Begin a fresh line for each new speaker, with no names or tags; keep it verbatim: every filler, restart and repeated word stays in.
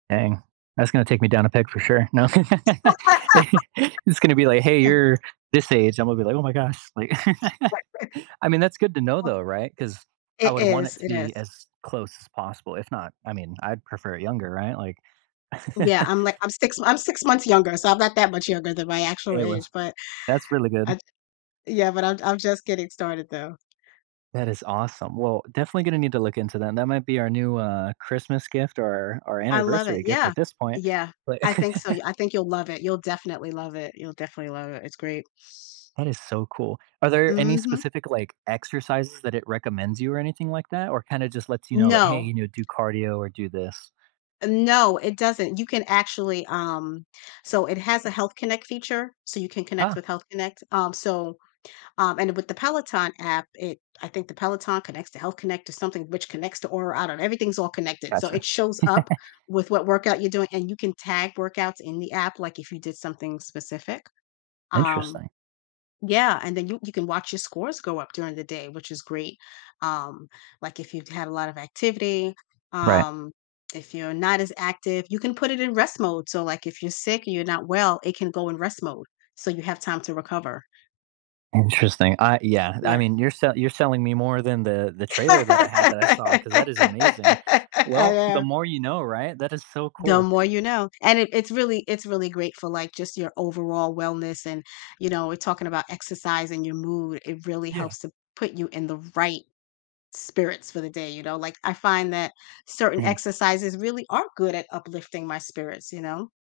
Dang, that's gonna take me down a peg for sure, no, it's gonna be like, "Hey,
[unintelligible]
you're this age," I'm gonna be like, "Oh my gosh," like,
Right, right.
I mean, that's good to know though, right, 'cause I
It
would want
is,
it to
it is.
be as close as possible, if not, I mean, I'd prefer it younger, right, like
Yeah, I'm like, I'm six m I'm six months younger, so I'm not that much younger than my actual
It
age,
was
but
that's really good.
I Yeah, but I'm I'm just getting started though.
That is awesome, well, definitely gonna need to look into that, that might be our new, uh, Christmas gift or or
I love it,
anniversary gift
yeah,
at this point,
yeah,
but
I think so, I think you'll love it, you'll definitely love it, you'll definitely love it, it's great.
That is so cool. Are there any
Mhm.
specific, like, exercises that it recommends you or anything like that or kinda just lets you know like, "Hey,
No.
you know, do cardio or do this?"
No, it doesn't. You can actually, um, so it has a Health Connect feature, so you can connect with
Ah
Health Connect, um, so, um, and with the Peloton app, it, I think the Peloton connects to Health Connect to something which connects to Aura, I don't kn everything's all connected, so
Gotcha.
it shows up with what workout you're doing, and you can tag workouts in the app, like, if you did something specific, um
Interesting.
Yeah, and then you you can watch your scores go up during the day, which is great, um, like, if you've had a lot of activity,
Right.
um, if you're not as active, you can put it in rest mode, so, like if you're sick and you're not well, it can go in rest mode, so you have time to recover.
Interesting, I yeah, I
Yeah.
mean, you're you're selling me more than the the trailer that I had, that I saw 'cause that is amazing,
I
well, the
know.
more you know, right? That is so
The
cool.
more you know, and it it's really, it's really great for like just your overall wellness, and, you know, we're talking about exercising your mood, it really
Yeah.
helps to put you in the right spirits for the day, you know, like, I find that certain
Mhm.
exercises really are good at uplifting my spirits, you know?